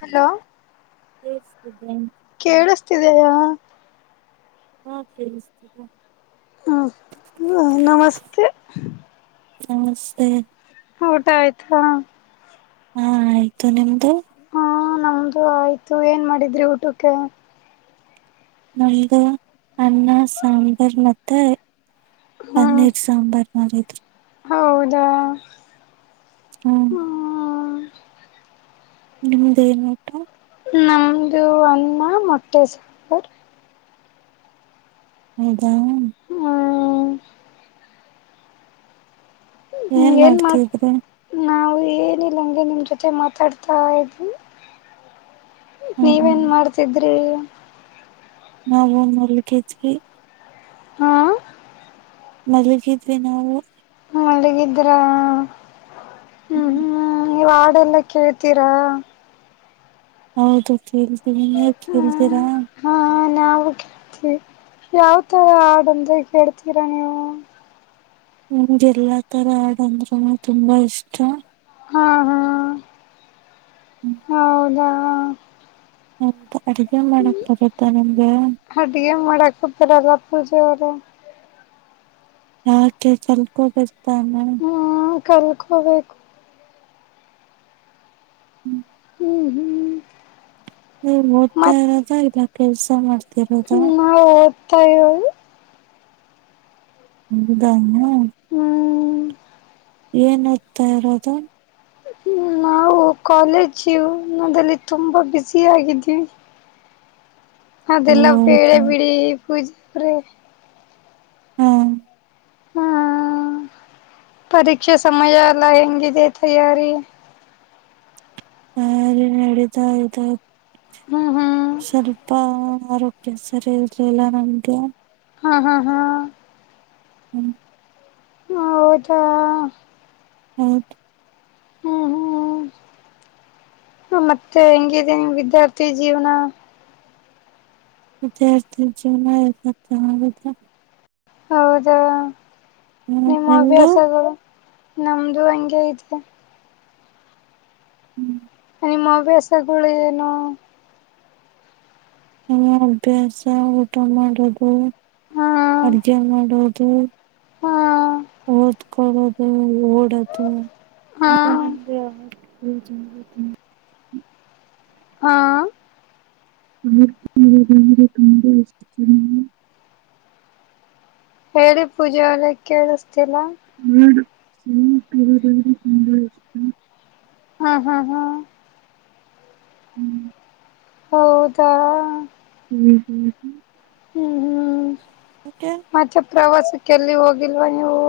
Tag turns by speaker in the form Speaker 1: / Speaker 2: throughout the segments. Speaker 1: Hello
Speaker 2: yes student,
Speaker 1: ತಿದೆಯಾ
Speaker 2: ಹಾ ಕೇಳಿಸ್ತಿದ್ಯಾ.
Speaker 1: ಹ್ಮ ಹ್ಮ ನಮಸ್ತೆ.
Speaker 2: ನಮಸ್ತೆ
Speaker 1: ಹೌದು ಹೌದಾ
Speaker 2: ಹಾ ಆಯ್ತು ನಿಮ್ದು.
Speaker 1: ಹಾ ನಮ್ದು ಆಯ್ತು ಏನ್ ಮಾಡಿದ್ರಿ ಊಟಕ್ಕೆ.
Speaker 2: ನಮ್ದು ಅನ್ನ ಸಾಂಬಾರ್ ಮತ್ತೆ,
Speaker 1: ಹ್ಮ್
Speaker 2: ಪನ್ನೀರ್ ಸಾಂಬಾರ್ ಮಾಡಿದ್ರು.
Speaker 1: ಹೌದಾ
Speaker 2: ಹ್ಮ್
Speaker 1: ಹ್ಮ.
Speaker 2: ನಿಮ್ದ ಏನ್ ಊಟಾ
Speaker 1: ನಮ್ದು ಅನ್ನ ಮೊಟ್ಟೆ ಸಕ
Speaker 2: ಹೌದಾ
Speaker 1: ಹ್ಮ್ ಹ್ಮ ಏನ್ ಮಾತ್ ನಾವ ಏನಿಲ್ಲಂಗೆ ನಿಮ್ಮ ಜೊತೆ ಮಾತಾಡ್ತಾ ಇದ ನೀವೇನ್
Speaker 2: ಹ್ಮ್
Speaker 1: ಮಾಡ್ತಿದ್ರಿ.
Speaker 2: ನಾವು ಮಲಗಿದ್ವಿ.
Speaker 1: ಹ್ಞಾ.
Speaker 2: ಮಲಗಿದ್ವಿ ನಾವು
Speaker 1: ಮಲಗಿದ್ರ ಹ್ಮ
Speaker 2: ಹ್ಮ್
Speaker 1: ಹ್ಮ ಇವಾ ಲ್ಲಾ ಕೇಳ್ತೀರಾ.
Speaker 2: ಹೌದು ಕೇಳ್ತೀವಿ ನೀವ್
Speaker 1: ಹ್ಮ್
Speaker 2: ಕೇಳ್ತೀರಾ.
Speaker 1: ಹಾ ನಾವು ಕೇಳ್ತಿವಿ ಯಾವ ತರ ಹಾಡಂದ್ರೆ ಕೇಳ್ತೀರಾ ನೀವು
Speaker 2: ನಮ್ಗ ಎಲ್ಲಾ ತರ ಆಡಂದ್ರನೂ ತುಂಬಾ ಇಷ್ಟ.
Speaker 1: ಹಾ ಹಾ ಹೌದಾ
Speaker 2: ಹ್ಮ.
Speaker 1: ಅಡಿಗೆ ಮಡಾಕತರಲ್ಲ ಪೂಜರ
Speaker 2: ಯಾಕೆ ಕಲ್ಕೊಬೇಕ ತಾನೇ
Speaker 1: ಹ್ಮ್ ಕಲ್ಕೋಬೇಕು.
Speaker 2: ಹ್ಮ.
Speaker 1: ಹ್ಮ ಹ್ಮ.
Speaker 2: ನೀ ಓದ್ತಾ ಇರೋದ ಇಲ್ಲ ಕೆಲ್ಸ ಮಾಡ್ತಿರೋದ.
Speaker 1: ತಾಯ
Speaker 2: ಹೌದ ನ
Speaker 1: ಹ್ಮ.
Speaker 2: ಏನ ಓದ್ತಾ ಇರೋದು.
Speaker 1: ನಾವು ಕಾಲೇಜ್ ಜೀವನದಲ್ಲಿ ತುಂಬ ಬ್ಯುಜಿ ಆಗಿದಿವಿ.
Speaker 2: ಓ
Speaker 1: ಅದೆಲ್ಲ ಬೇಳೆ
Speaker 2: ಹೌದಾ
Speaker 1: ಬಿಡಿ ಪೂಜಾ ಆವರೆ
Speaker 2: ಹ್ಮ.
Speaker 1: ಹ್ಮ. ಪರೀಕ್ಷೆ ಸಮಯ ಎಲ್ಲ ಹೆಂಗಿದೆ ತಯಾರಿ.
Speaker 2: ತಯಾರಿ ನಡೀತಾ ಇ
Speaker 1: ಹ್ಮ್ ಹ್ಮ್
Speaker 2: ಸ್ವಲ್ಪ ಆರೋಗ್ಯ ಸರಿ ಇರ್ಲಿಲ್ಲ ನಂಗೆ
Speaker 1: ಹಾ ಹಾ ಹಾ
Speaker 2: ಹ್ಮ.
Speaker 1: ಹೌದಾ
Speaker 2: ಹೌದು.
Speaker 1: ಹ್ಮ ಹ್ಮ. ಮತ್ತೆ ಹೆಂಗಿದೆ ನಿಮ್ಮ ವಿದ್ಯಾರ್ಥಿ ಜೀವನ
Speaker 2: ವಿದ್ಯಾರ್ಥಿ ಜೀವನ ಎಲ್ಲಾ ಚೆನ್ನಗ ಐತೆ.
Speaker 1: ಹೌದಾ
Speaker 2: ಹ್ಮ್
Speaker 1: ನಿಮ್ಮ
Speaker 2: ನಿಮ್ದು
Speaker 1: ಹವ್ಯಾಸಗಳು ನಮ್ದು ಹಂಗೆ ಇದೆ.
Speaker 2: ಹ್ಮ.
Speaker 1: ನಿಮ್ಮ ಹವ್ಯಾಸಗಳು ಏನು.
Speaker 2: ನ ಅಭ್ಯಾಸ ಊಟ ಮಾಡೋದು
Speaker 1: ಹಾ
Speaker 2: ಅಡ್ಗೆ ಮಾಡೋ ಕೆ
Speaker 1: ಹಾ
Speaker 2: ಓದ್ಕೊಳ್ಳೋದು ಓಡೋದು.
Speaker 1: ಹ್ಞಾ.
Speaker 2: ಇದು ನನ್ಗೆ [unintelligible]
Speaker 1: ಹಾ
Speaker 2: [unintelligible]
Speaker 1: ಹೇಳಿ ಪೂಜಾ ಅವ್ರೆ ಕೆಳಸ್ತಿಲ್ಲ.
Speaker 2: ನಂಗ್ ತಿನ್ನೋದು ಅಂದ್ರೆ ತುಂಬಾ ಇಷ್ಟ.
Speaker 1: ಹಾ ಹಾ ಹಾ
Speaker 2: ಹ್ಮ್
Speaker 1: ಹೌದಾ
Speaker 2: ಹ್ಮ್ ಹ್ಮ್
Speaker 1: ಹ್ಮ್ ಹ್ಮ್
Speaker 2: ಯಾಕೆ
Speaker 1: ಪ್ರವಾಸಕ್ಕ ಎಲ್ಲಿ ಹೋಗಿಲ್ವಾ ನೀವು.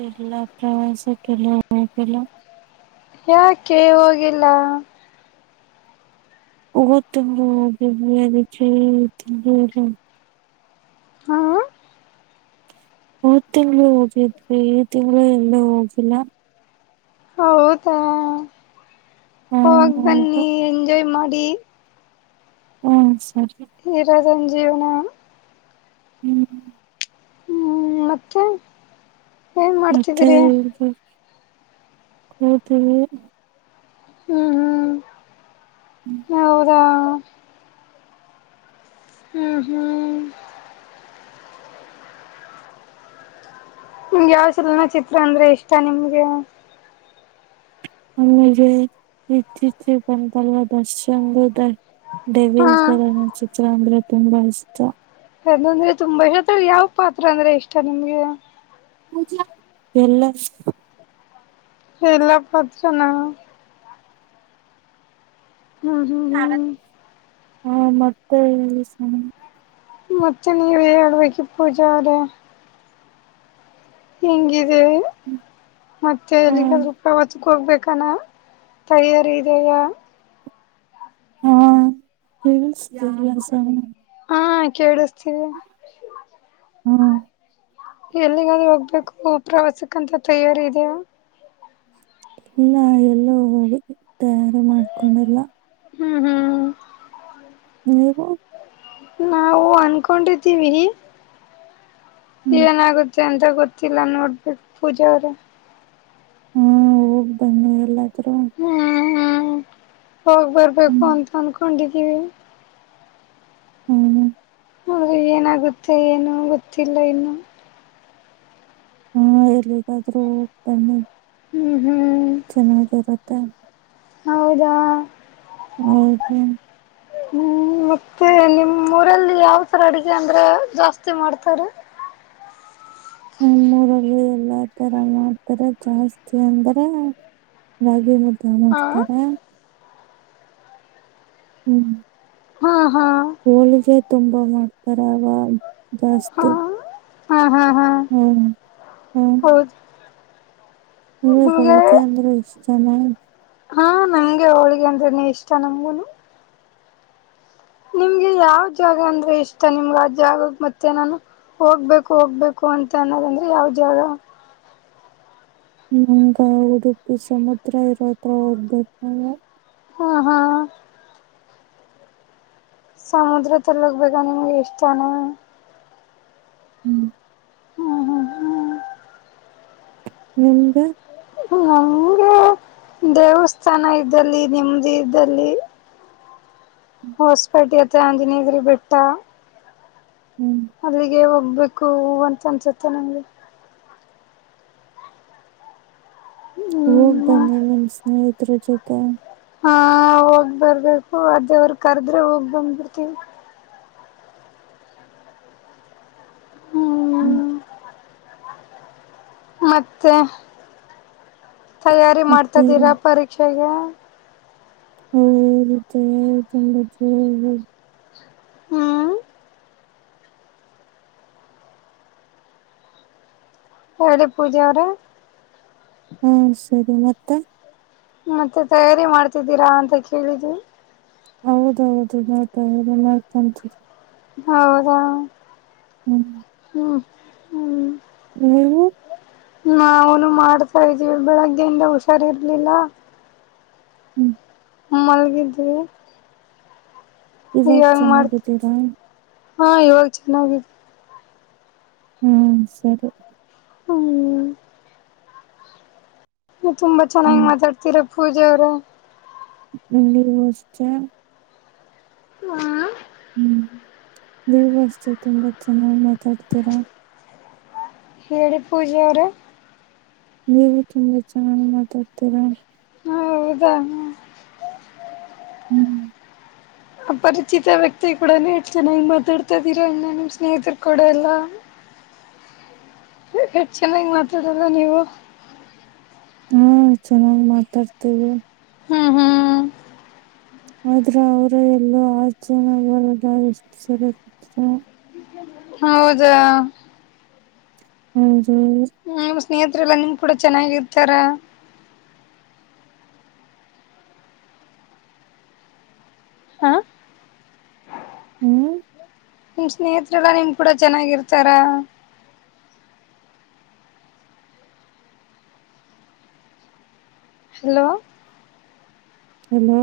Speaker 2: ಇಲ್ಲಾ ಪ್ರವಾಸಕ್ಕ ಎಲ್ಲೂ ಹೋಗಿಲ್ಲ.
Speaker 1: ಯಾಕೆ ಹೋಗಿಲ್ಲ.
Speaker 2: ಹೊದ ತಿಂಗಳು ಹೋಗಿದ್ವಿ ಅದಿಕ್ಕೆ ಈ ತಿಂಗಳು ಹೋಗಿಲ್ಲ.
Speaker 1: ಹಾ
Speaker 2: ಹೊದ ತಿಂಗಳು ಹೋಗಿದ್ವಿ ಈ ತಿಂಗಳು ಎಲ್ಲೂ ಹೋಗಿಲ್ಲ.
Speaker 1: ಹೌದಾ
Speaker 2: ಆ,
Speaker 1: ಹೋಗ
Speaker 2: ಅದು
Speaker 1: ಬನ್ನಿ ಎಂಜಾಯ್ ಮಾಡಿ.
Speaker 2: ಹ್ಮ್ ಸರಿ
Speaker 1: ಇರೋದ್ ಒಂದ್ ಜೀವನ.
Speaker 2: ಹ್ಮ್
Speaker 1: ಹ್ಮ್ ಮತ್ತೆ. ಏನ್
Speaker 2: ಮತ್ತೆ
Speaker 1: ಮಾಡ್ತಿದ್ರಿ
Speaker 2: ಹೇಳ್ಬೇಕ ಮತ್ತು.
Speaker 1: ಹ್ಮ
Speaker 2: ಹ್ಮ್,
Speaker 1: ಹ್ಮ ಹೌದ. ಹ್ಮ್ ಹ್ಮ್ ನಿಮ್ಗೆ ಯಾವ್ ಚಲನ ಚಿತ್ರ ಅಂದ್ರೆ ಇಷ್ಟ ನಿಮ್ಗೆ.
Speaker 2: ನಂಗೆ [unintelligible] ಅಂತಲ್ವ ದರ್ಶಾಂದು ದ.
Speaker 1: ಹಾ
Speaker 2: ಡೆವಿಲ್ ಚಲನ ಚಿತ್ರ ಅಂದ್ರೆ ತುಂಬಾ ಇಷ್ಟ.
Speaker 1: ಅದನಂದ್ರೆ ತುಂಬಾ ಅದೆ ಯಾವ ಪಾತ್ರ ಅಂದ್ರೆ ಇಷ್ಟ ನಿಮ್ಗೆ ಅ.
Speaker 2: ಪೂಜಾ ಎಲ್ಲ ಇಸ್
Speaker 1: ಎಲ್ಲಾ ಪಾತ್ರನ. ಹ್ಮ್ ಹ್ಮ್ ಹ್ಮ್
Speaker 2: ಹಾ ಮತ್ತೆ ಇ
Speaker 1: ಮತ್ತೆ ನೀವೆ ಹೇಳಬೇಕ ಪೂಜಾ ಅವ್ರೆ. ಹಿಂಗಿದೀವಿ ಮತ್ತೆ
Speaker 2: ಹಾ
Speaker 1: ಎಲ್ಲಿಗಾದ್ರು ಪ್ರವಾ ಹೋಗ್ಬೇಕಾನ ತಯಾರಿ ಇದೆಯ.
Speaker 2: ಹಾ ರಿಲ್ಸ್ [unintelligible]
Speaker 1: ಹಾ ಕೇಳಸ್ತೀದೇ.
Speaker 2: ಹಾ
Speaker 1: ಎಲ್ಲಿಗಾದ್ರೂ ಹೋಗ್ಬೇಕು ಪ್ರವಾಸಕ್ಕಂತ ತಯಾರಿ ಇದೆಯಾ.
Speaker 2: ಇಲ್ಲ ಎಲ್ಲೋ ಹೋಗಿ ತಯಾರಿ ಮಾಡ್ಕೊಂಡಲ್ಲ.
Speaker 1: ಹ್ಮ್ ಹ್ಮ್
Speaker 2: ನೀವು
Speaker 1: ನಾವು ಅನ್ಕೊಂಡಿದ್ದೀವಿ.
Speaker 2: ಹ್ಮ್
Speaker 1: ಏನಾಗುತ್ತೆ ಅಂತ ಗೊತ್ತಿಲ್ಲ ನೋಡ್ಬೇಕ ಪೂಜಾ ಅವ್ರೆ.
Speaker 2: ಹ್ಮ ಹೋಗ್ ಬನ್ನಿ ಎಲ್ಲಾದ್ರೂ.
Speaker 1: ಹ್ಮ್ ಹ್ಮ್ ಹೋಗ್ ಬರ್ಬೇಕು
Speaker 2: ಹ್ಮ್
Speaker 1: ಅಂತ ಅನ್ಕೊಂಡಿದ್ದೀವಿ.
Speaker 2: ಹ್ಮ್ ಹ್ಮ್
Speaker 1: ಆದ್ರೆ ಏನಾಗುತ್ತೆ ಏನು ಗೊತ್ತಿಲ್ಲ ಇನ್ನು.
Speaker 2: ಹ್ಮ್ ಎಲ್ಲಿಗಾದ್ರು ಹೋಗ್ ಬನ್ನಿ.
Speaker 1: ಹ್ಮ್ ಹ್ಮ್
Speaker 2: ಹ
Speaker 1: ಹೌದಾ
Speaker 2: ಹ್ಮ ಹ್ಮ್
Speaker 1: ಹ್ಮ್ ಮತ್ತೆ ನಿಮ್ಮ ಊರಲ್ಲಿ ಯಾವಥರ ಅಡುಗೆ ಅಂದ್ರೆ ಜಾಸ್ತಿ ಮಾಡ್ತಾರೆ
Speaker 2: ನಮ್ಮರಲ್ಲಿ ಎಲ್ಲಾ ತರ ಮಾಡ್ತಾರ ಜಾಸ್ತಿ ಅಂದ್ರ ರಾಗಿ ಹದ್ದ
Speaker 1: ಹಾ
Speaker 2: ಮಾಡ್ತಾರ ಹ್ಮ್
Speaker 1: ಹಾ ಹಾ
Speaker 2: ಹೋಲಿಗೆ ತುಂಬಾ ಮಾಡ್ತಾರ
Speaker 1: ಹಾ
Speaker 2: ಜಾಸ್ತಿ
Speaker 1: ಹಾ ಹ್ಮ
Speaker 2: ಹ್ಮ್ ಹ್ಮ್ ಹ ಕೌತ
Speaker 1: ನಿಮಗೆ
Speaker 2: ಅಂದ್ರೆ ಇಷ್ಟನ
Speaker 1: ಹಾ ನಂಗೆ ಅವಳಿಗೆ ಅಂದ್ರೆನ ಇಷ್ಟ ನಮ್ಗುನು ನಿಮ್ಗೆ ಯಾವ್ ಜಾಗ ಅಂದ್ರೆ ಇಷ್ಟ ನಿಮ್ಗ ಆ ಜಾಗಾಗ ಮತ್ತೆ ನಾನು ಹೋಗ್ಬೇಕು ಹೋಗ್ಬೇಕು ಅಂತ ಅನ್ನೋದಂದ್ರೆ ಯಾವ ಜಾಗ
Speaker 2: ಹಂಗ ಉಡುಪಿ ಸಮುದ್ರ ಇರೋದ ಒಬ್ಬೇಕು ನಾವು
Speaker 1: ಹಾ ಹಾ ಸಮುದ್ರ ತಲ್ಲಕ್ ಬೇಕಂದಗೆ ಇಷ್ಟಾನ
Speaker 2: ಹ್ಮ್
Speaker 1: ಹ್ಮ್ ಹ್ಮ್ ಹ್ಮ್
Speaker 2: ನಿಮ್ದ
Speaker 1: ನಂಗೆ ದೇವಸ್ಥಾನ ಇದ್ದಲ್ಲಿ ನೆಮ್ಮದಿ ಇದ್ದಲ್ಲಿ ಹೊಸ್ಪೇಟಿ ಅತ್ರ ಆಂಜನೇಗರಿ ಬೆಟ್ಟ
Speaker 2: ಹ್ಮ್
Speaker 1: ಅಲ್ಲಿಗೆ ಒಬ್ಬೇಕು ಅಂತ ಅನ್ಸುತ್ತೆ ನಂಗೆ
Speaker 2: ಹೋಗ್
Speaker 1: ಹ್ಮ್
Speaker 2: ಬನ್ನಿ ನಿಮ್ ಸ್ನೇಹಿತರ ಜೊತೆ
Speaker 1: ಹ ಹೋಗ್ ಬರ್ಬೇಕು ಅದೇವರು ಕರ್ದ್ರೆ ಹೋಗ್ ಬಂದ್ಬಿಡ್ತವಿ ಹ
Speaker 2: ಹ್ಮ್
Speaker 1: ಮತ್ತೆ ತಯಾರಿ
Speaker 2: ಮತ್ತೆ
Speaker 1: ಮಾಡ್ತಾಿದ್ದೀರಾ ಪರೀಕ್ಷೆಗೆ
Speaker 2: ಹೌ ಚಂಬ
Speaker 1: ಹ್ಮ್ ಎಳಿ ಪೂಜ ಅವರ
Speaker 2: ಹಾ ಸರಿ ಮತ್ತೆ
Speaker 1: ಮತ್ತೆ ತಯಾರಿ ಮಾಡ್ತಿದ್ದೀರಾ ಅಂತ ಕೇಳಿದ್ವಿ
Speaker 2: ಹೌದೌದು ನಾತಲ್ಲ ಮಾಡ್ಕೊಂತೀಿ
Speaker 1: ಹೌದಾ
Speaker 2: ಹ್ಮ್
Speaker 1: ಹ್ಮ ಹ್ಮ
Speaker 2: ನೀ್ಮವು
Speaker 1: ನನು ಮಾಡ್ತಾ ಇದ್ದೀವಿ ಬೆಳಗ್ಗೆಯಿಂದ ಹುಷಾರಿರ್ಲಿಲ್ಲ
Speaker 2: ಹ್ಮ್
Speaker 1: ಮಲಗಿದ್ವಿ
Speaker 2: ಇವಾಗ ಚೆನ್ನಾಗಿದ್ದೀರಾ
Speaker 1: ಹಾ ಇವಾಗ ಚೆನ್ನಾಗಿದೆ
Speaker 2: ಹ್ಮ ಸರಿ
Speaker 1: ಹ್ಮ್ ತುಂಬಾ ಚೆನ್ನಾಗಿ
Speaker 2: ಹ್ಮ್
Speaker 1: ಮಾತಾಡ್ತಿೀರ ಪೂಜ ಅವ್ರ
Speaker 2: ನೀವು ಅಷ್ಟೇ
Speaker 1: ಹ್ಮ್
Speaker 2: ಹ್ಮ್ ನೀವು ಅಷ್ಟೇ ತುಂಬಾ ಚೆನ್ನಾಗ್ ಮಾತಾಡ್ತೀರಾ
Speaker 1: ಹೇಳಿ ಪೂಜಾ ಅವರೇ
Speaker 2: ನೀವು ತುಂಬಾ ಚೆನ್ನಾಗ್ ಮಾತಾಡ್ತೀರಾ
Speaker 1: ಹೌದ
Speaker 2: ಹ್ಮ್
Speaker 1: ಅಪರಿಚಿತ ವ್ಯಕ್ತಿ ಕೂಡ ನೀವು ಮಾತಾಡ್ತಾ ಇದೀರಾ ನಿಮ್ಮ್ ಸ್ನೇಹಿತರು ಕೂಡ ಅಲ್ಲ ಎಟ್ ಚೆನ್ನಂಗ ಮಾತಾಡಲ್ಲ ನೀವು
Speaker 2: ಹಾ ಚೆನ್ನಾಗಿ ಮಾತಾಡ್ತೇವಿ
Speaker 1: ಹ್ಮ್ ಹ್ಮ್
Speaker 2: ಆದ್ರೆ ಅವರ ಎಲ್ಲೋ [unintelligible] ಆಚನದ ಎಷ್ಟು ಸ
Speaker 1: ಹೌದಾ
Speaker 2: ಹ್ಮ್
Speaker 1: ಹ್ಮ್ ನಿಮ್ಮ ಸ್ನೇಹತ್ರೆಲ್ಲಾ ನಿಮ್ ಕೂಡ ಚೆನ್ನಾಗಿರ್ತಾರ ಹಾ
Speaker 2: ಹ್ಮ್
Speaker 1: ನಿಮ್ ಸ್ನೇಹತ್ರೆಲ್ಲ ನಿಮ್ ಕೂಡ ಚೆನ್ನಾಗಿರ್ತಾರ ಹಲೋ
Speaker 2: ಹಲೋ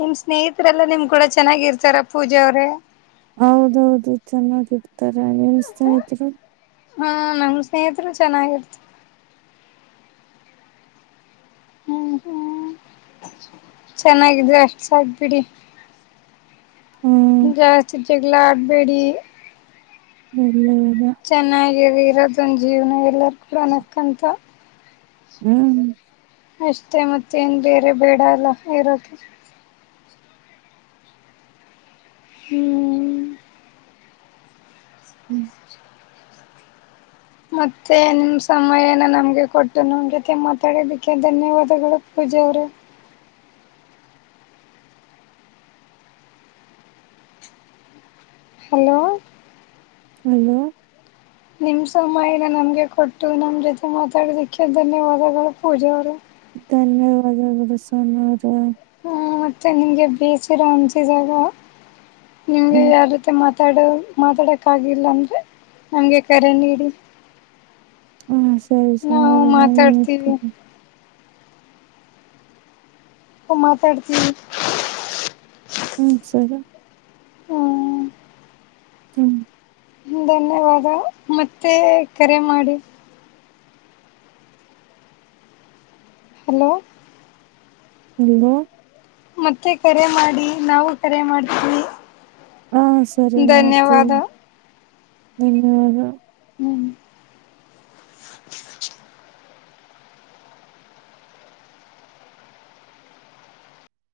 Speaker 1: ನಿಮ್ ಸ್ನೇಹಿತರೆ ಎಲ್ಲ ನಿಮ್ ಕೂಡ ಚೆನ್ನಾಗಿ ಇರ್ತಾರ ಪೂಜೆ ಅವ್ರೇ
Speaker 2: ಹೌದೌದು ಚೆನ್ನಾಗಿರ್ತಾರೆ ನಿಮ್ಮ ಸ್ನೇಹಿತರು
Speaker 1: ಹಾ ನಮ್ ಸ್ನೇಹಿತರು ಚೆನ್ನಾಗಿರ್ತ ಹ್ಮ್ ಹ್ಮ ಚೆನ್ನಾಗಿದ ಸಾಕು ಬಿಡಿ
Speaker 2: ಹ್ಮ್
Speaker 1: ಜಾಸ್ತಿ ಜಗಳ ಆಡಬೇಡಿ
Speaker 2: ಎಲ್ಲ ಇಲ್ಲ
Speaker 1: ಇರೋದೊಂದು ಜೀವನ ಎಲ್ಲರ ಕೂಡ ನಕ್ಕಂತ
Speaker 2: ಹ್ಮ್
Speaker 1: ಅಷ್ಟೇ ಮತ್ತೇಏನ್ ಬೇರೆ ಬೇಡ ಅಲ್ಲ ಇರೋಕ ಹ್ಮ್
Speaker 2: ಹ್ಮ್
Speaker 1: ಮತ್ತೆ ನಿಮ್ ಸಮಯನ ನಮ್ಗೆ ಕೊಟ್ಟು ನಮ್ ಜೊತೆ ಮಾತಾಡೋದಕ್ಕೆ ಧನ್ಯವಾದಗಳು ಪೂಜ ಅವರೇ ಹಲೋ
Speaker 2: ಹಲೋ
Speaker 1: ನಿಮ್ ಸಮಯನ ನಮ್ಗೆ ಕೊಟ್ಟು ನಮ ಜೊತೆ ಮಾತಾಡೋದಿಕ್ಕೆ ಧನ್ಯವಾದಗಳು ಪೂಜೆ ಅವರು
Speaker 2: ಧನ್ಯವಾದಗಳು
Speaker 1: ಮತ್ತೆ ನಿಂಗೆ ಬೇಸಿರೋ ಅಂತಿದಾಗ ನಿಮ್ಗೆ
Speaker 2: ಹ್ಮ್
Speaker 1: ಯಾವ ರೀತಿ ಮಾತಾಡೋ ಮಾತಾಡೋಕ್ಕಾಗಿಲ್ಲ ಅಂದ್ರರೆ ನನಗೆ ಕರೆ ನೀಡಿ
Speaker 2: ಹಾ ಸರಿ
Speaker 1: ನಾವು
Speaker 2: ಸರಿ ನಾನ
Speaker 1: ಮಾತಾಡ್ತೀವಿ ಹ ಮಾತಾಡ್ತೀನಿ
Speaker 2: ಹ್ಮ್ ಸರಿ
Speaker 1: ಹ್ಮ
Speaker 2: ಹ್ಮ್
Speaker 1: ಧನ್ಯವಾದ ಮತ್ತೆ ಕರೆ ಮಾಡಿ ಹಲೋ
Speaker 2: ಹಲೋ
Speaker 1: ಮತ್ತೆ ಕರೆ ಮಾಡಿ ನಾವು ಕರೆ ಮಾಡ್ತೀವಿ
Speaker 2: ಹಾ ಸರಿ ನಡ್ತೇವಿ
Speaker 1: ಧನ್ಯವಾದ
Speaker 2: ನಿನ್ [unintelligible] ಗ
Speaker 1: ಹ್ಮ್ ಹ